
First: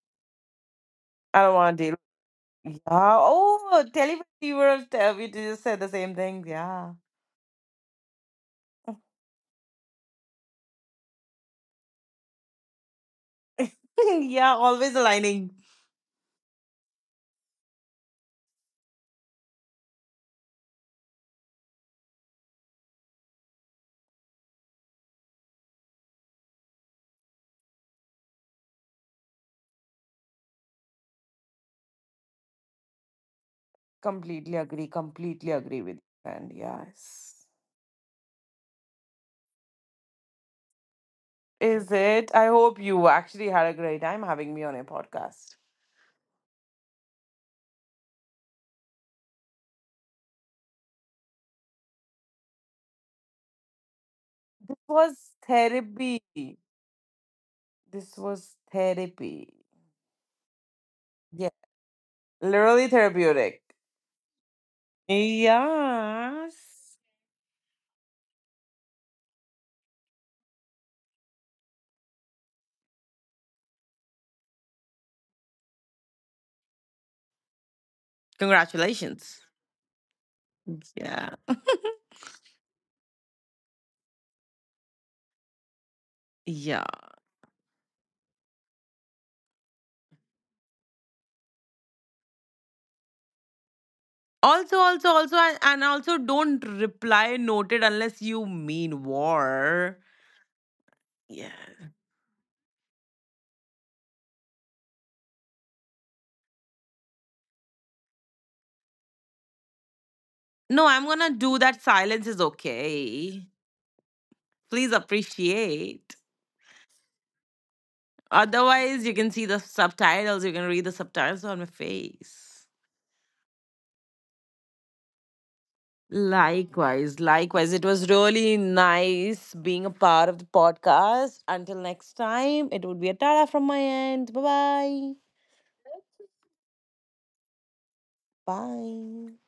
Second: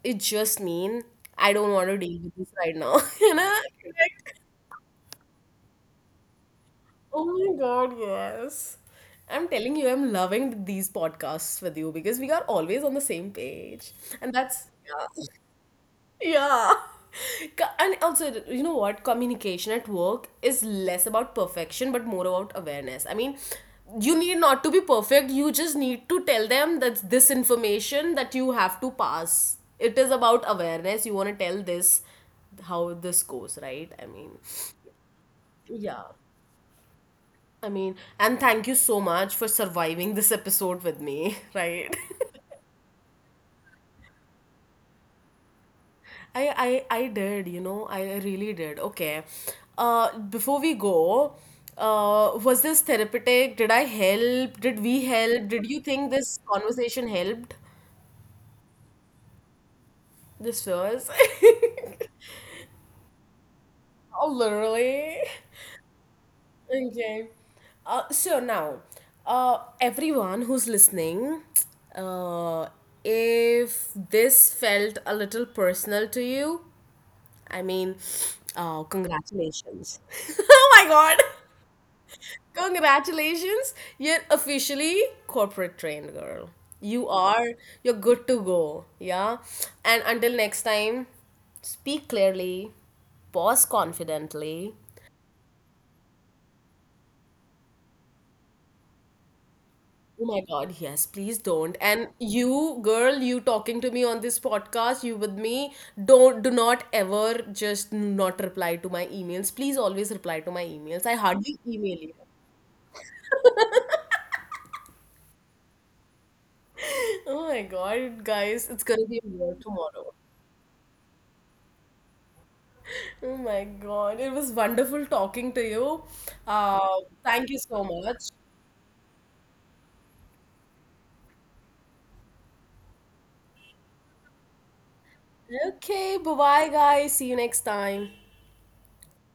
Speaker 1: it just mean.
Speaker 2: I
Speaker 1: I
Speaker 2: don't
Speaker 1: don't
Speaker 2: want to
Speaker 1: want
Speaker 2: deal.
Speaker 1: to deal with this right now.
Speaker 2: Yeah,
Speaker 1: (laughs) You know?
Speaker 2: oh,
Speaker 1: Like,
Speaker 2: telepathy. You were tell you just said the same thing. Yeah.
Speaker 1: oh my god, yes. I'm telling you, I'm loving these podcasts with you because we are always on the same page,
Speaker 2: (laughs)
Speaker 1: and
Speaker 2: Yeah,
Speaker 1: that's
Speaker 2: always
Speaker 1: yeah.
Speaker 2: aligning.
Speaker 1: Yeah. (laughs) And also, you know what? Communication at work is less about perfection but more about awareness. I mean, you need not to be perfect, you just need to tell them that's this information that you have to pass. It is about awareness. You want to tell this how this goes, right? I mean,
Speaker 2: Completely agree, completely agree with
Speaker 1: yeah.
Speaker 2: you. And yes.
Speaker 1: I mean, and thank you so much for surviving this episode with me, (laughs) right?
Speaker 2: Is it? I hope you actually had a great time having me on your podcast.
Speaker 1: I did, you know, I really did. Okay. Before we go, was this therapeutic? Did I help? Did
Speaker 2: This
Speaker 1: we help?
Speaker 2: was
Speaker 1: Did you think
Speaker 2: therapy.
Speaker 1: this conversation helped?
Speaker 2: This was therapy.
Speaker 1: This was.
Speaker 2: Yeah.
Speaker 1: (laughs)
Speaker 2: Literally therapeutic.
Speaker 1: Oh, literally.
Speaker 2: Yes.
Speaker 1: Okay. So now, everyone who's listening, uh, if this felt a little personal to you, I mean,
Speaker 2: Congratulations.
Speaker 1: congratulations. (laughs) Oh my God.
Speaker 2: Yeah.
Speaker 1: Congratulations, you're officially corporate trained girl.
Speaker 2: Yeah.
Speaker 1: You are, you're good to go. Yeah. And until next time, speak clearly, pause confidently.
Speaker 2: Also, also, also, and also don't reply noted unless you mean war.
Speaker 1: Oh my God, yes, please don't.
Speaker 2: Yeah.
Speaker 1: And you, girl, you talking to me on this podcast, you with me, don't, do not ever just not reply to my emails. Please always reply to my
Speaker 2: No,
Speaker 1: emails. I
Speaker 2: I'm gonna
Speaker 1: hardly
Speaker 2: do
Speaker 1: email
Speaker 2: that.
Speaker 1: you.
Speaker 2: Silence is okay. Please appreciate.
Speaker 1: (laughs) Oh my God, guys, it's gonna be
Speaker 2: Otherwise,
Speaker 1: a
Speaker 2: you can
Speaker 1: war
Speaker 2: see the
Speaker 1: tomorrow.
Speaker 2: subtitles, you can read the subtitles on my face.
Speaker 1: Oh my God, it was wonderful talking to you.
Speaker 2: Likewise,
Speaker 1: Thank you so
Speaker 2: likewise. It was
Speaker 1: much.
Speaker 2: really nice being a part of the podcast. Until next time, it would be a Tara from my end. Bye-bye.
Speaker 1: Okay, bye bye, guys. See you next time.
Speaker 2: Bye.